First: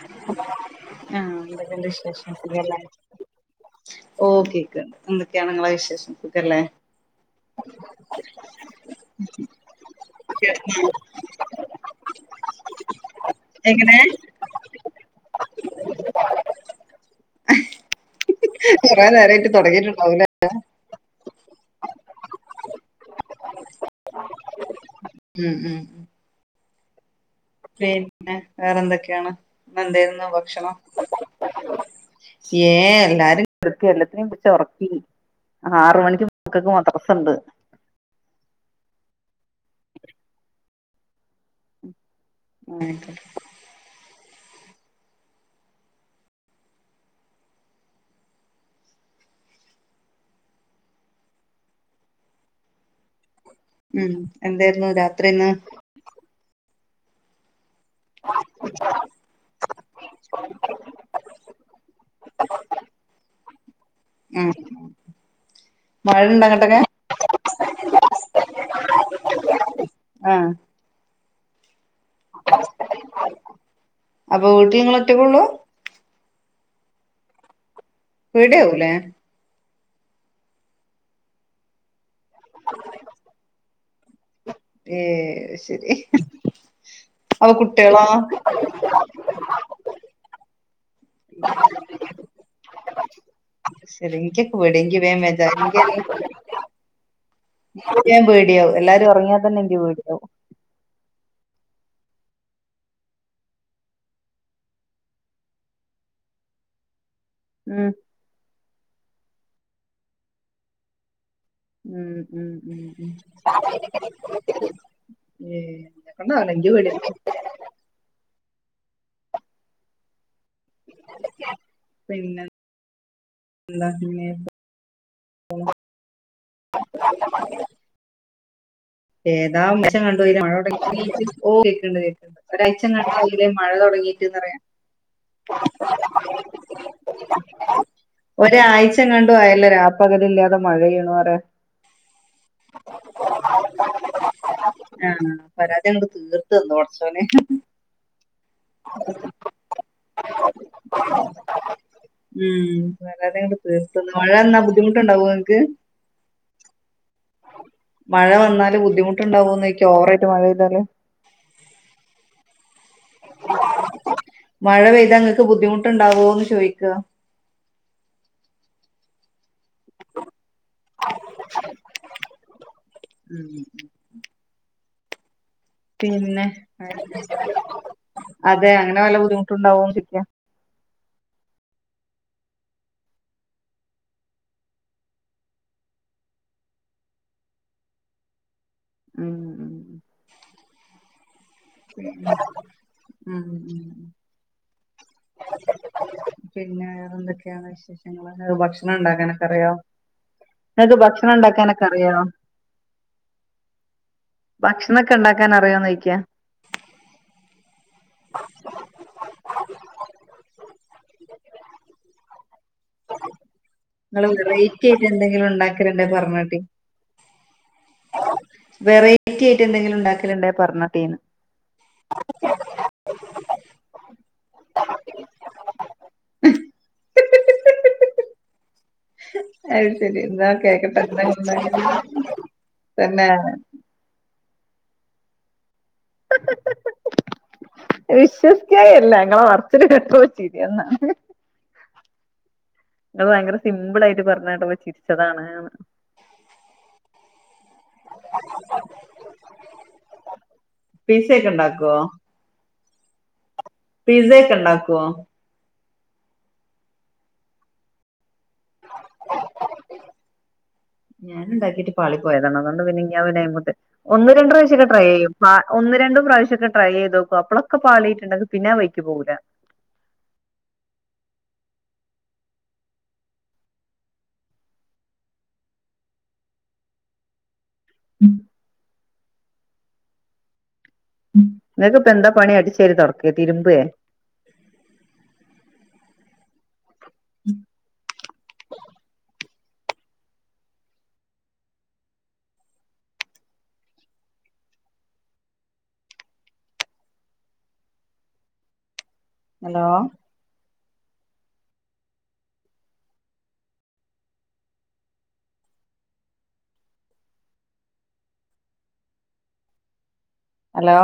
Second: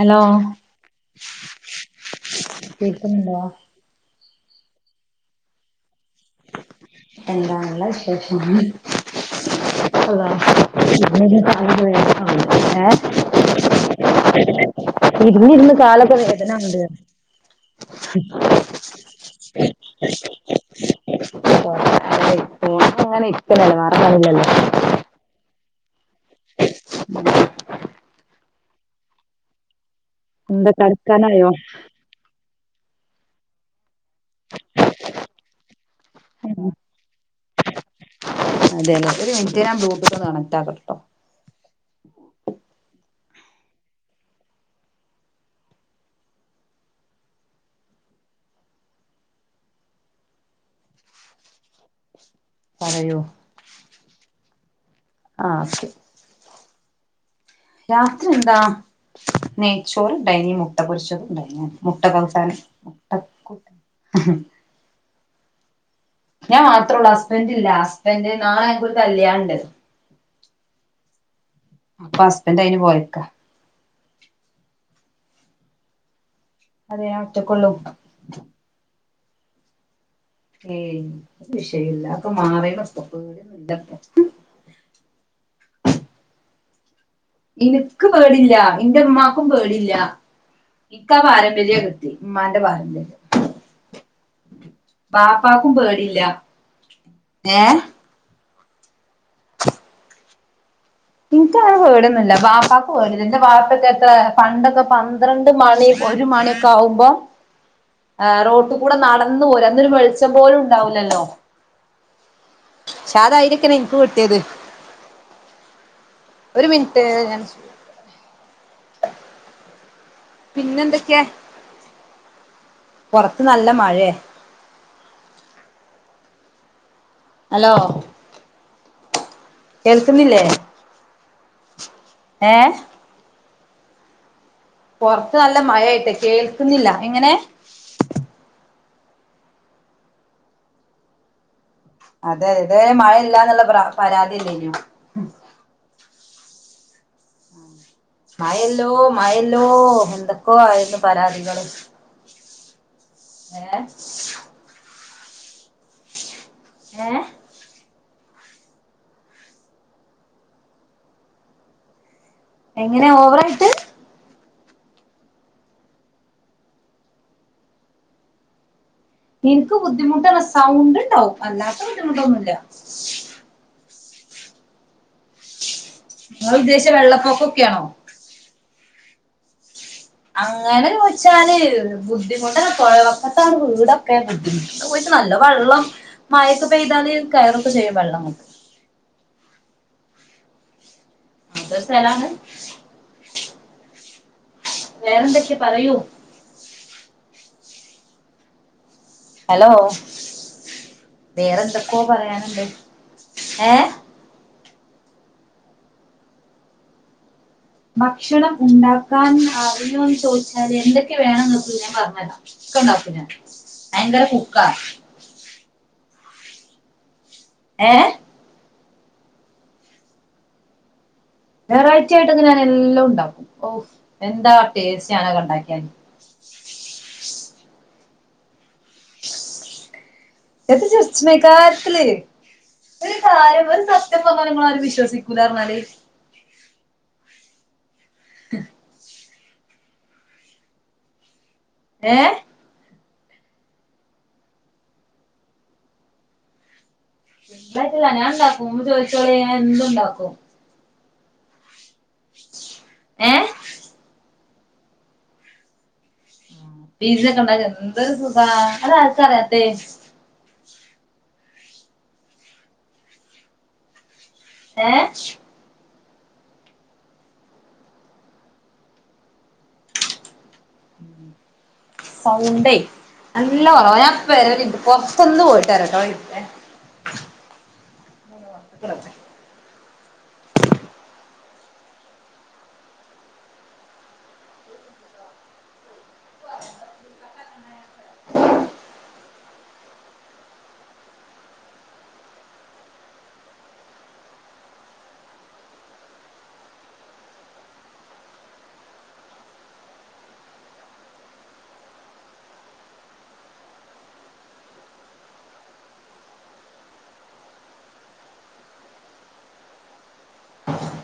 Hello ആഹ എന്തൊക്കെണ്ട് വിശേഷം സുഖല്ലേ കേക്കുന്നുണ്ടോ ഓ കേക്കണ്ട്. എന്തൊക്കെയാണ് ഇങ്ങളെ വിശേഷം സുഖല്ലേ എന്താണല്ല വിശേഷം [unintelligible] [inaudible] എങ്ങനെ [unintelligible] ഇരിന്ന് ഇരുന്ന് കാലൊക്കെ വേദനാവണ് ണ്ട് ഹ് ഹി ഹി കൊറനേരായിട്ട് തൊ ടങ്ങിട്ടുണ്ടാവൂലേ.. [unintelligible] ഇരിക്കല്ലേ വേറെ പണില്ലല്ലോ ഉം ഉം ഉം പിന്നെ വേറെ എന്തൊക്കെ ആണ് ഇന്ന് എന്തേരുന്നു എന്താ ഭക്ഷണം. കടക്കാനായോ ച്യേ എല്ലാരും കെട്ക്ക എല്ലത്തിനി ച്ചൊറക്കി ആറ് മണിക്ക് മക്കക്ക് മദ്രസ്ണ്ട്. അതേലെ. ഒരു മിൻറ്റ് ഞാൻ ബ്ലൂട്ടൂത്തൊന്ന് കണക്റ്റ് ആക്കട്ടെ ഉം. ഇന്നായ്ക്കോട്ടെ പറയു ഉം എന്തേരുന്നു രാത് ആ ശെ രാത്രി എന്താ നെയ്ച്ചോറ് ഇണ്ടായിനി. മുട്ട പൊരിച്ചതുണ്ടായിന് മുട്ട ഉം [unintelligible] [unintelligible] മഴണ്ടോ ഞാൻ അങ്ങട്ടൊക്കെ മാത്ര ഉള്ളൂ ഹസ്ബൻ്റ് ഇല്ല ഹസ്ബൻ്റ് നാളെ ഇൻകൊരു കല്ല്യാണണ്ട് ആഹ് അപ്പൊ ഹസ്ബൻ്റ് അയിന് പോയക്കാ അപ്പൊ വീട്ടി നിങ്ങളെറ്റക്കെ ള്ളൂ അതെ ഞാൻ ഒറ്റക്കുള്ളൂ പേടിയാവുലേ ഏയ് വിഷയല്ല, അതൊക്കെ മാറിനിപ്പൊ പേടിക്കോ ഏഹ് അയ് ശരി അപ്പൊ കുട്ടികളോ ഇനിക്ക് പേടില്ല ഇന്റെ ഇമ്മാക്കും പേടില്ല ഇക്കാ പാരമ്പര്യ കിട്ടിയേ ഇമ്മാന്റെ പാരമ്പര്യം ശരി എനിക്കൊക്കെ പേടിയാ എനിക്ക് വേം ബേജാ ബാപ്പാക്കും എനിക്ക് പേടില്ല ഏ പേടിയാവും എല്ലാരുംഒറങ്ങിയ തന്നെ ൻക്ക് പേടിയാവും ഇനിക്ക് ങ്ങനെ പേടൊന്നില്ല വാപ്പക്ക് പോ എന്റെ വാപ്പൊക്കെ എത്ര പണ്ടൊക്കെ പന്ത്രണ്ട് മണി ഒരു മണിയൊക്കെ ആവുമ്പോ ഉം ആ റോട്ട് കൂടെ നടന്നു പോരാ അന്നരു വെളിച്ചം പോലും ഉണ്ടാവൂല്ലല്ലോ ധൈര്യൊക്കെയാണ് ഇൻക്ക് കിട്ടിയത് [inaudible] ഒരു [unintelligible] [unintelligible] പിന്നെന്തൊക്കെയാ പിന്നെ പുറത്ത് നല്ല എന്താ മഴയെ പിന്നെ ഹലോ ഏതാ [unintelligible] കേൾക്കണ്ട് കേൾക്കുന്നില്ലേ ഏഹ് ഒരാഴ്ച മഴ തുടങ്ങീട്ട്ന്ന് പറയാം പൊറത്ത് നല്ല മഴ ആയിട്ട് കേൾക്കുന്നില്ല എങ്ങനെ ഒരാഴ്ചങ്ങാണ്ടും ആയല്ലോ രാപ്പകലില്ലാതെ മഴ യ്യുണ് പറയ അതെ ഇതരെ മഴയില്ല എന്നുള്ള പരാതിയല്ലെന്യോ ആഹ പരാതിയ കൊണ്ട് തീർത്തു തന്നോ ഉറച്ചോനെ മയല്ലോ മയല്ലോ എന്തൊക്കോ ആയിരുന്നു പരാതികള് ഏഹ് [unintelligible] ബുദ്ധിമുട്ടുണ്ടാവും ങ്ങക്ക് ഏഹ് മഴ വന്നാല് ബുദ്ധിമുട്ടുണ്ടാവോ ന്ന് ചോയ്ക്ക ഓവറായിട്ട് മഴെയ്താല് എങ്ങനെ ഓവറ ആയിട്ട് മഴ പെയ്താ ങ്ങൾക്ക് ബുദ്ധിമുട്ടുണ്ടാവോ എന്ന് ചോദിക്ക ഇൻക്ക് ബുദ്ധിമുട്ടന്നാ സൗണ്ട് ഉണ്ടാവും അല്ലാത്ത ബുദ്ധിമുട്ടൊന്നുമില്ല ഉം പിന്നെ, നിങ്ങൾ ഉദ്ദേശിച്ച വെള്ളപ്പൊക്കൊക്കെയാണോ അതെ അങ്ങനെ വല്ല ബുദ്ധിമുട്ടുണ്ടാവോ ന്ന് ചോയ്ക്ക അങ്ങനെ ചോദിച്ചാല് ബുദ്ധിമുട്ടല്ല പുഴവക്കത്താണ് വീടൊക്കെ ബുദ്ധിമുട്ട് പോയിട്ട് നല്ല വെള്ളം മഴക്കെ പെയ്താല് കയറൊക്കെ ചെയ്യും വെള്ളം ങ്ങട്ട് ഉം അതൊരു സ്ഥലാണ് പിന്നെ ഉ ഉം ഉ വേറെന്തൊക്കെയ പറയൂ പിന്നെ വേറെ എന്തൊക്കെയാണ് വിശേഷ ഒരു ഭക്ഷണം ഉണ്ടാക്കണം ഹലോ റിയോ, ങ്ങക്ക് ഭക്ഷണം ഉണ്ടാക്കാനൊക്കെ അറിയോ ഏഹ് ഭക്ഷണംമൊക്കെ ഉണ്ടാക്കാൻ അറിയോന്നയിക്കാ ഭക്ഷണം ഉണ്ടാക്കാൻ അറിയോന്ന് ചോദിച്ചാല് എന്തൊക്കെ വേണംങ്ങക്ക് ഞാൻ പറഞ്ഞരാ ക്കെ ണ്ടാക്കും ഞാൻ ഭയങ്കര നിങ്ങൾ കുക്കാ വേറെയിറ്റി ആയിട്ട് എന്തെങ്കിലും ഉണ്ടാക്കലണ്ടോ പറഞ്ഞട്ടി ഏ വെറൈറ്റി ആയിട്ട് എന്തെങ്കിലും ഉണ്ടാക്കൽ ഉണ്ടാ പറഞ്ഞട്ടിന്ന് വെറൈറ്റി ആയിട്ട് ഞാൻ എല്ലാം ഉണ്ടാക്കും ഓ എന്താ ടേസ്റ്റ് ഞാനൊക്കെ ഉണ്ടാക്കിയ [unintelligible] അത് ശരി എന്താ എത് കേക്കട്ടെ ചിരിച്ചിന് ഇണ്ടാക്കല് കാര്യത്തിൽ ഒരു തന്നെ കാര്യം പറഞ്ഞ സ് സത്യം പറഞ്ഞാൽ നിങ്ങള് ളാരും വിശ്വസിക്കൂല പറഞ്ഞാല് [unintelligible] വിശ്വസിക്കല്ല ഞങ്ങളെ പറചിൽ കെട്ടപ്പ ച്ചിരി വന്നാണ് ഏ അങ്ങള് ഭയങ്കര സിമ്പിൾയിട്ട് പറഞ്ഞാട്ടെപ്പ ചിരിച്ചതാണ് ഉണ്ടായിറ്റില്ല ഞാൻ ഉണ്ടാക്കുംന്ന് ചോദിചോളി ഞാൻ എന്തുണ്ടാക്കും പിസ്സ ഒക്കെ ഉണ്ടാക്കുവോ ഏ പിസയ ഒക്കെ ഉണ്ടാക്കുവോ പീസ ഒക്കെ ഉണ്ടാക്ക എന്ദ് സുഖാ ആധാർക അറിയാത്തെ ഞാനൻ ഉണ്ടാക്കിട്ട് പാളി പോയതാണ് അതൊണ്ട് പിന്നെഞ അവന്മ് ഒന്ന് രണ്ട പ്രാവശ്യൊക്കെ ഏ ടൈ ചെയ്യും പാ ഒന്ന് രണ്ടും പ്രാവശ്യമക്കെട്രൈ ചെയ്ത് നോക്കും അപ്പളൊക്കെ പാളിയിട്ടുണ്ടെങ്കിൽ പിന്നെ അ വൈക്ക് പോകൂല [inaudible] സൗണ്ടേ നല്ല കൊറവ ഞപ്പര ഒരുന്റ്റ് പുറത്തൊന്ന് പോയിട്ടരട്ടോ ഒരുന്റ് ഉം [unintelligible] ങ്ങക്ക്പ്പ എന്താ പണി അടി ചെരി തൊടക്കെ തിരുമ്പേ ഉ ഹലോ ഹലോ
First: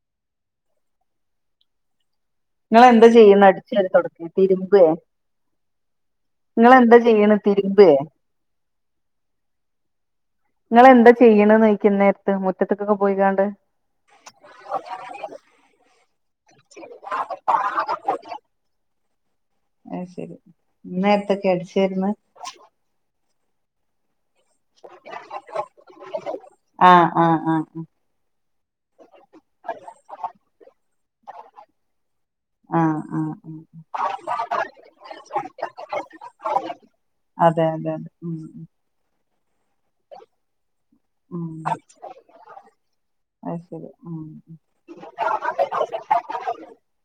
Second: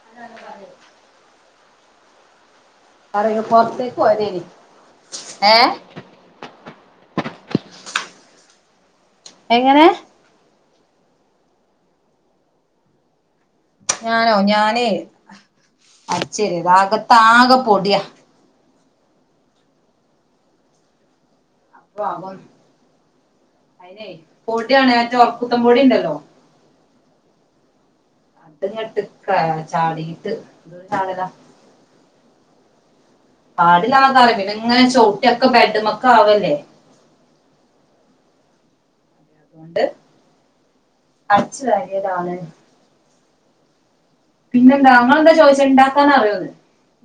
[unintelligible] ങ്ങളെന്താ പറയൂ ചെയ്യുന്ന അടിച്ചരി പുറത്തേക്ക് തൊടക്കെ പോയതേനി തിരുമ്പേ? ഏ നിങ്ങെന്താ ചെയ്യണ തിരുമ്പേ എങ്ങനെ? നിങ്ങെന്താ ചെയ്യന്ന് ചെയ്ക്ക ഇ ന്നേരത്ത് മുറ്റത്തക്കൊക്കെ പോയികാണ്ട് ഞാനോ ഞാന് അടിച്ചേരി അ ക ത്താകെ പൊടിയാ അഹ ശരി ഇന്നേരത്തൊക്കെ അടിച്ച.. [unintelligible] അയിനേ പൊടിയാണ് മറ്റേ ഒർകുത്തൻപൊടി ഉണ്ടല്ലോ [inaudible] ഇട്ട ഞട്ട് ചാടിട്ട് എന്തൊരു ചാടലാ ആഹ ആഹ് ആഹ് പടിലാതാറ പിന്നെ ഇങ്ങനെ ചവട്ടിയൊക്കെ ബെഡ്മക്അവല്ലേ അതെ അതെ അതെ ഉ ണ്ട് ഉം അടിച് വാരിയതാണ് അത് ശരി ഉ പിന്നെന്താ നിങ്ങന്താ ചോദിച്ച ഉണ്ടാക്കാനാറിയോന്ന്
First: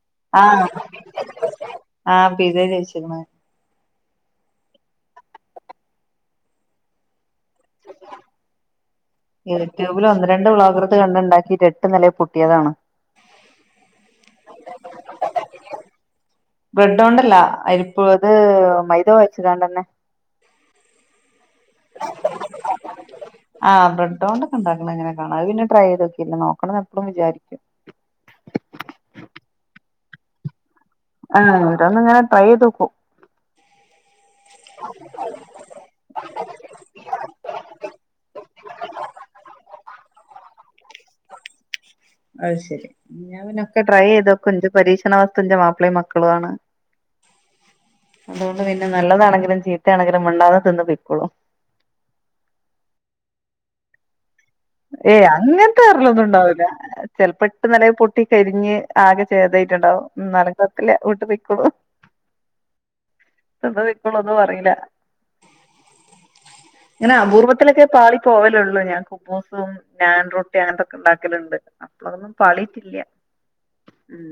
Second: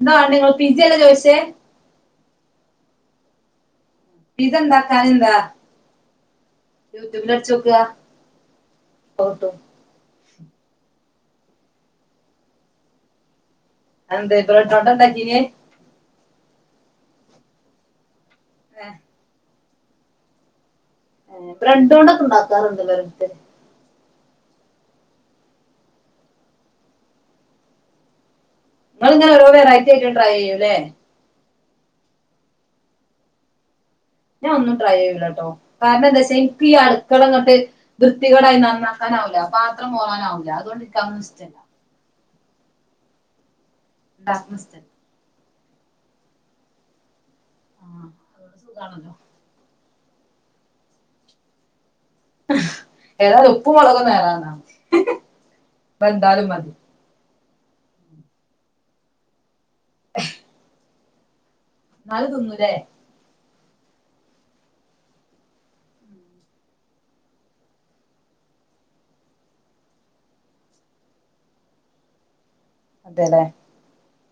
എന്താവണ്ടിയത് നിങ്ങൾ പിസല്ല ചോദിച്ചേ ആഹ പിസേ ചോയിച്ക്ക്ണ് പിസ ണ്ടാക്കാൻ തെന്താ യൂട്യൂബിലടിചോക്കാ അപ്പൊ കിട്ടും യൂട്യൂബിൽ ഒന്ന് രണ്ട വ്ലോകരുത് കണ്ട് ണ്ടാക്കിട്ട് എട്ട് നിലയെ പൊട്ടിയതാണ്. അതെന്തേ ബ്രാണ്ടൊണ്ട ണ്ടാക്കിന് ബ്രെഡോണ്ടല്ല അരിപ്പോ അത് ഏഹ് മൈദ കൊയ്ച കാണ്ടന്നെ. ഹെ ബ്രെഡ്‌ ണ്ടക്കെ ഉണ്ടാക്കാറുണ്ട് ഓരോരുത്തർ ആഹ ബ്രണ്ടോ ണ്ടാക്കേ ണ്ടാകാനങ്ങനെ കാണാ അഹ് പിന്നെ ട്രൈ ചെയ്തോക്കെല്ല നോക്കണം ന്ന് എപ്പോഴും വിചാരിക്കും. നിങ്ങൾ ങ്ങനാ ഓരോ വെറൈറ്റി ആയിറ്റ് ട്രൈ ചെയ്യൂല്ലേ? ആ ഓരോന്നങ്ങനെ ട്രൈ ചെയ്ത് നോകും. ഞാൻ ഒന്നും ട്രൈ ചെയ്യൂലട്ടോ കാരണം എന്താച്ചാ എനിക്ക് ഈ അടുക്കള ഇങ്ങോട്ട്... വൃത്തികേടായി നന്നാക്കാനാവൂല്ല 'പാത്രം മൊറാനാവൂല്ല അതോണ്ട് എനിക്ക് അതൊന്നും ഇഷ്ടമല്ല അഹ് ശരി ഞാപിന്നൊക്കെ ട്രൈ ചെയ്തോക്ക ഇണ്ടാക്കണ എന്ത് ഇഷ്ടല്ല പരീക്ഷണ ഇതെന്റെ മാപ്പിളയുംമക്കളും ആണ് ആഹ് അതുകൊണ്ട് അതൊണ്ട് പിന്നെ സുഖാണല്ലോ നല്ലതാണെങ്കിലും ചീത്ത കുറ്റണെങ്കിലും മിണ്ടാതെ തിന്ന് പൊയ്ക്കോളും ഏതായാലും ഉപ്പും മുളകും ഒന്നും ഏറാനാ ഏയ് അങ്ങനത്തെ ഏറെലൊന്നും ല്ലൊന്നും ഉണ്ടാവുല ചെലപ്പോ എട്ട് നല്ല പൊട്ടി കരിഞ്ഞ് ആകെ ചെയ്ത.. ണ്ടാവും നടകത്തില്ല വീട്ട് വക്കോളൂ നൽകുങ്ങലെ ത് ഇപ്പോളൊന്നും പറീല്ല ങ്ങെന അപൂർവത്തിലൊക്കെ പാളി പോവലുള്ളൂ ഞാൻ ബോസും ഞാൻ റൊട്ടിയും അങ്ങനത്തെക്കെ ഇണ്ടാക്കലുണ്ട് അപ്പളൊന്നും പാളിട്ടില്ല ഉം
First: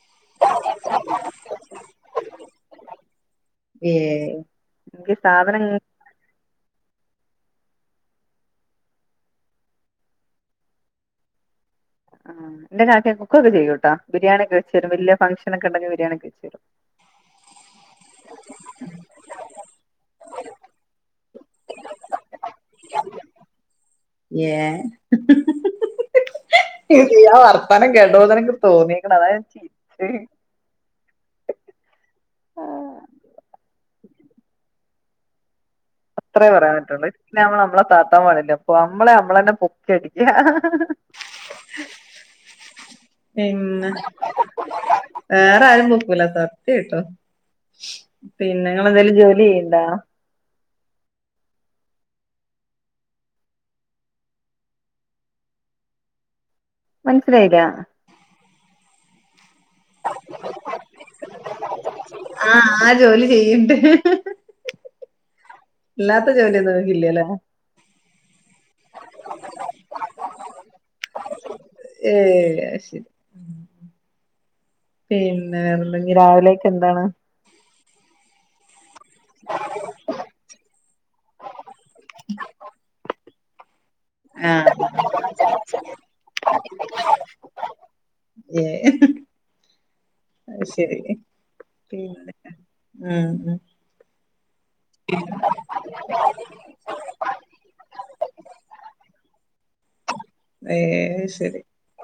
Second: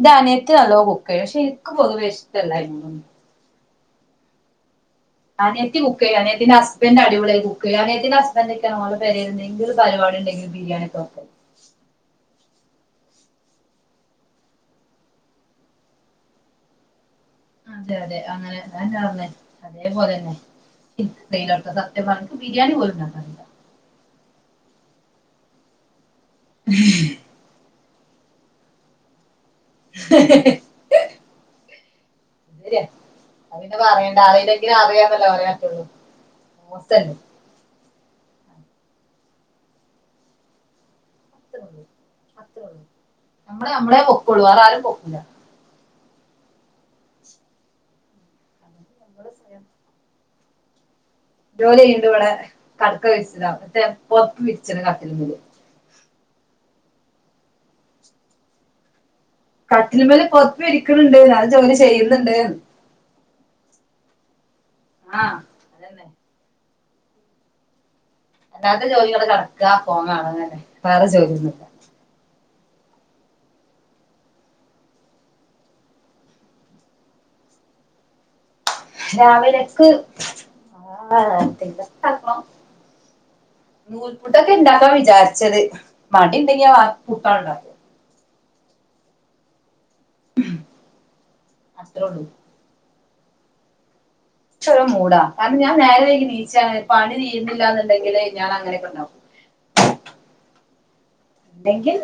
ന്റെ അനിയത്തി നല്ലോ കുക്കയ്യും പക്ഷെ എനിക്ക് പൊതുവെ ഇഷ്ടല്ല അയിനൊന്നും ഏഹ് അനിയത്തി കുക്കയും അനിത്തിന്റെ ഹസ്ബൻഡ് അടിപൊളിയി കുക്കയ്യും അനിയത്തിന്റെ ഹസ്ബൻഡ ഒക്കെെരെങ്കി പെരേല് എന്തൊരു പരിപാടി ഉണ്ടെങ്കിലും.. ബിരിയാണിക്ക വെക്കും ആ ഇന്റെ കാക്ക കുക്കക്കെ ചെയ്യൂട്ടോ ബിരിയാണക്കെ വച്ച വരും വല ഫങ്ഷൻ ഒക്കെണ്ടെങ്കിൽ ബിരിയാണ ഒക്കെവച്ചുരും. അതെ അതെ അങ്ങനെ ഞാ പർന്നെ അതേപോലെ തന്നെ [unintelligible] സത്യ പർഞ്ഞ ബിരിയാണി പോലുണ്ടാക്കാനറിയില്ല യേഹ് ഹ് ഹ് യാവർത്താനം കേട്ടോനക്ക് തോന്നിയേക്കണം അത ഞാൻ ചെയ്യ ഹ്ഹഹ്ഹ ആ, അത് പിന്നെ പറയണ്ട അറിയെങ്കിൽ അറിയാന്നല്ലെ പറയത്തുള്ളൂ അത്രയേ പറയാൻ പറ്റുള്ളൂ പിന്നെ നമ്മള് നമ്മളെ താത്താൻ പാടില്ലേ അപ്പൊ നമ്മളെ നമ്മള തന്നെ പൊക്കി അടിക്ക അത് പിന്നെ വേറെ ആരും പൊക്കൂല വേറെ ആരും പൊക്കൂല സാർ കേട്ടോ പിന്നെങ്ങളെന്തേലും നമ്മള് ജോലി സ്വയം ചെയ്യണ്ടോ? ജോലി ചെയ്യണ്ട് ഇവിടെ കടക്ക വിച്ചതാ മറ്റേ പൊതപ്പ് പിരിച്ചത് കട്ടില് മേല് മനസ്സിലായില്ല കട്ടിൽമേൽ പുതപ്പ് വിരിക്കുന്നുണ്ട് അത് ജോലി ചെയ്യുന്നത് ആഹ് ആ ജോലി ചെയ്യണ്ട് ആഹ് അതന്നെ ഇല്ലാത്ത ജോലിയൊന്നുംങ്ങെക്കില്ലലേ അല്ലാത്തെ ജോലികള് കിടക്കാ ഫോൺകാണ അങ്ങനെ വേറെ ജോലിയൊന്നുല്ല ഏ അ ശരി പിന്നെ വേറെന്താ രാവിലെക്കെ എന്താണ് രാവിലക്ക് ആക്കണം [unintelligible] നൂൽപുട്ടൊക്കെ ആഹ് ഇണ്ടാക്കാ വിചാരിച്ചത് മടീണ്ടെങ്കിലാ പുട്ട ഉണ്ടാക്ക ഏ ഹ് അത് ശരി അത്രേ ഉള്ളൂ പിന്ന അ അ ക്ഷ് ഒരു മൂടാ കാര ഞാൻ നേരേക്ക് നീച്ചനെ പണി തീുന്നില്ലന്നുണ്ടെങ്കിൽ ഞാൻ അങ്ങനൊക്കെ ഉണ്ടാവും ഏ ശരി എങ്കിൽ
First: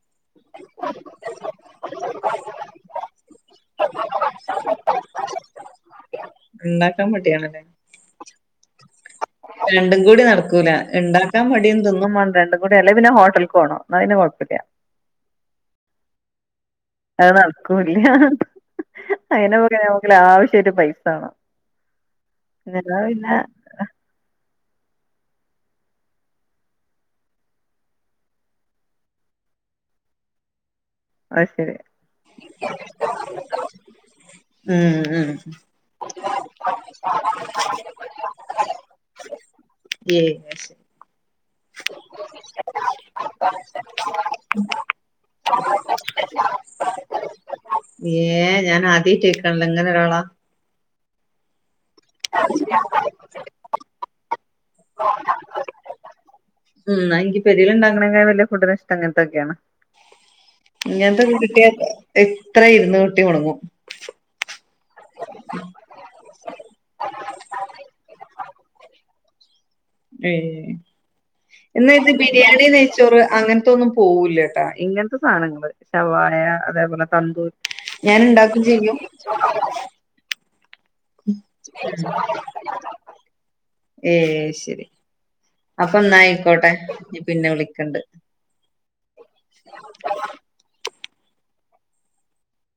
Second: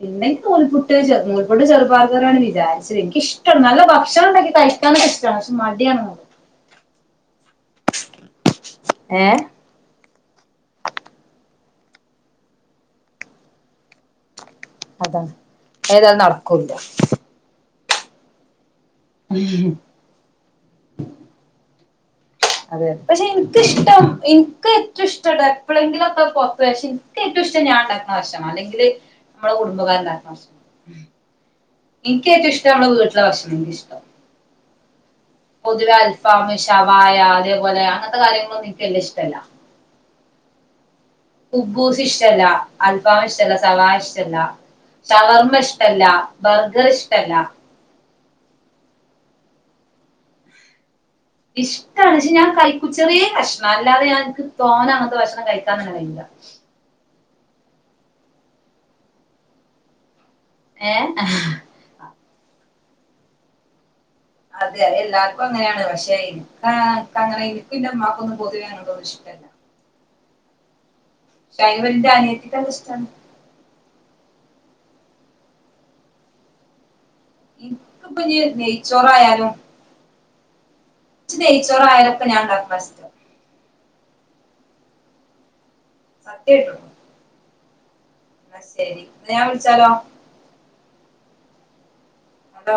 പിന്നെ നൂൽപുട്ട് ചെറുനൂൽപ്പുട്ട് ചെറുപയർ കറിയണ് വിചാരിച്ചത് എനിക്ക് ഇഷ്ടണ് നല്ല ഭക്ഷണം ഉണ്ടാക്കി കയി [unintelligible] ഇഷ്ടാണ് പക്ഷെ മടിയാണ് ണ്ടാക്കാൻ മടിയാണല്ലേ ഏ രണ്ടും കൂടി നടക്കൂല ഉണ്ടാക്കാൻ മടിയും തിന്നും വേണം രണ്ടും കൂടി അല്ലേ പിന്നെ ഹോട്ടലക്ക് പോണോ എന്ന പിന്ന കുഴപ്പല്ല അതാണ് ഏതായാലും നടക്കൂല്ല അത് നടക്കൂല്ല അങ്ങനെ പോക്ക നമുക്ക അനാവശ്യയിട്ട് പൈസ വേണം അതെ അല്ലാതെ പക്ഷെ പിന്നെ എനിക്കിഷ്ടം എനിക്ക് ഏറ്റവും ഇഷ്ട എപ്പോഴെങ്കിലും ഒക്ക പുറത്തകഷ്ണം എനിക്ക ഏറ്റവും ഇഷ്ടം ഞാൻണ്ടാക്കുന്ന ഭക്ഷണാണ് അല്ലെങ്കില് നമ്മടെ കുടുംബക്കാര്ണ്ടാക്കുന്ന ഭക്ഷണം അത് ശരി എനക്ക് ഏറ്റവും ഇഷ്ടം നമ്മടെ വീട്ടിലെ ഭക്ഷണം എനിക്കിഷ്ടം ഉം ഉം പൊതുവെ അൽഫാം ഷവായ അതേപോലെ അങ്ങനത്തെ കാര്യങ്ങളൊന്നും എനക്കങ്ങ് വല്ല്യ ഇഷ്ടല്ല ഏ ഉബൂസ് ഇഷ്ടല്ല അൽഫമ ഇഷ്ടല്ല സവാ ഇഷ്ടല്ല ചവർമ്മ ഇഷ്ടല്ല ബർഗർ ഇഷ്ടല്ല ഏ ഞാൻ ആദ്യയിട്ട് കേക്കാണല്ലോ ഇങ്ങനെ ഒരാളാ ഇഷ്ടാണ്ക്ഷെ ഞാൻ കൈക്കുച്ചെറിയേ കഷ്ണംല്ലാതെ ക്ക് തോന്ന അങ്ങത്തെ ഭക്ഷണം കഴിക്കാൻന്നെ കഴയില്ല ഉ് എനി പെരിലുണ്ടാക്കെണെക വല്യ ഫുഡ് ഇഷ്ടം അങ്ങനത്തെക്കെയാണ് ഏഹ് ഇങ്ങത്തെ വീട്ടട്ട എത്ര ഇരുന്ന് കുട്ടി മുടങ്ങും അതെ അതെ എല്ലാർക്കും അങ്ങനെയാണ് പക്ഷേ എന് ആഹ അങ്ങനെ എനിക്കിന്റെ അ്മാക്കൊന്നും പൊതുവോനന്നും ഇഷ്ടല്ല ഏ പക്ഷെ അതിന് എന്നാത് എന്റെ ബിരിയാണി അനിയത്തിക്കെല്ലാം ഇഷ്ടാണ് നച്ചോറ് അങ്ങനത്തെൊന്നും പോവലട്ടാ ഇങ്ങനത്തെ സാധനങ്ങള് ശവായ അതേപോലെ തന്തൂർ ഞാൻ എനിക്കിപ്പോ ഇനി ഇണ്ടാക്കും ചെയ്യും നെയ്ച്ചോറായാലും ജേച്ചോറ ആരൊക്കെ ഞാൻണ്ടാക്കസ്റ്റ് ഏ ശരി അപ്പൊ എന്നായിക്കോട്ടെ ന പിന്നെ വിളിക്കണ്ട് അ ശരി ഞാൻ വിളിച്ചാലോ അതോ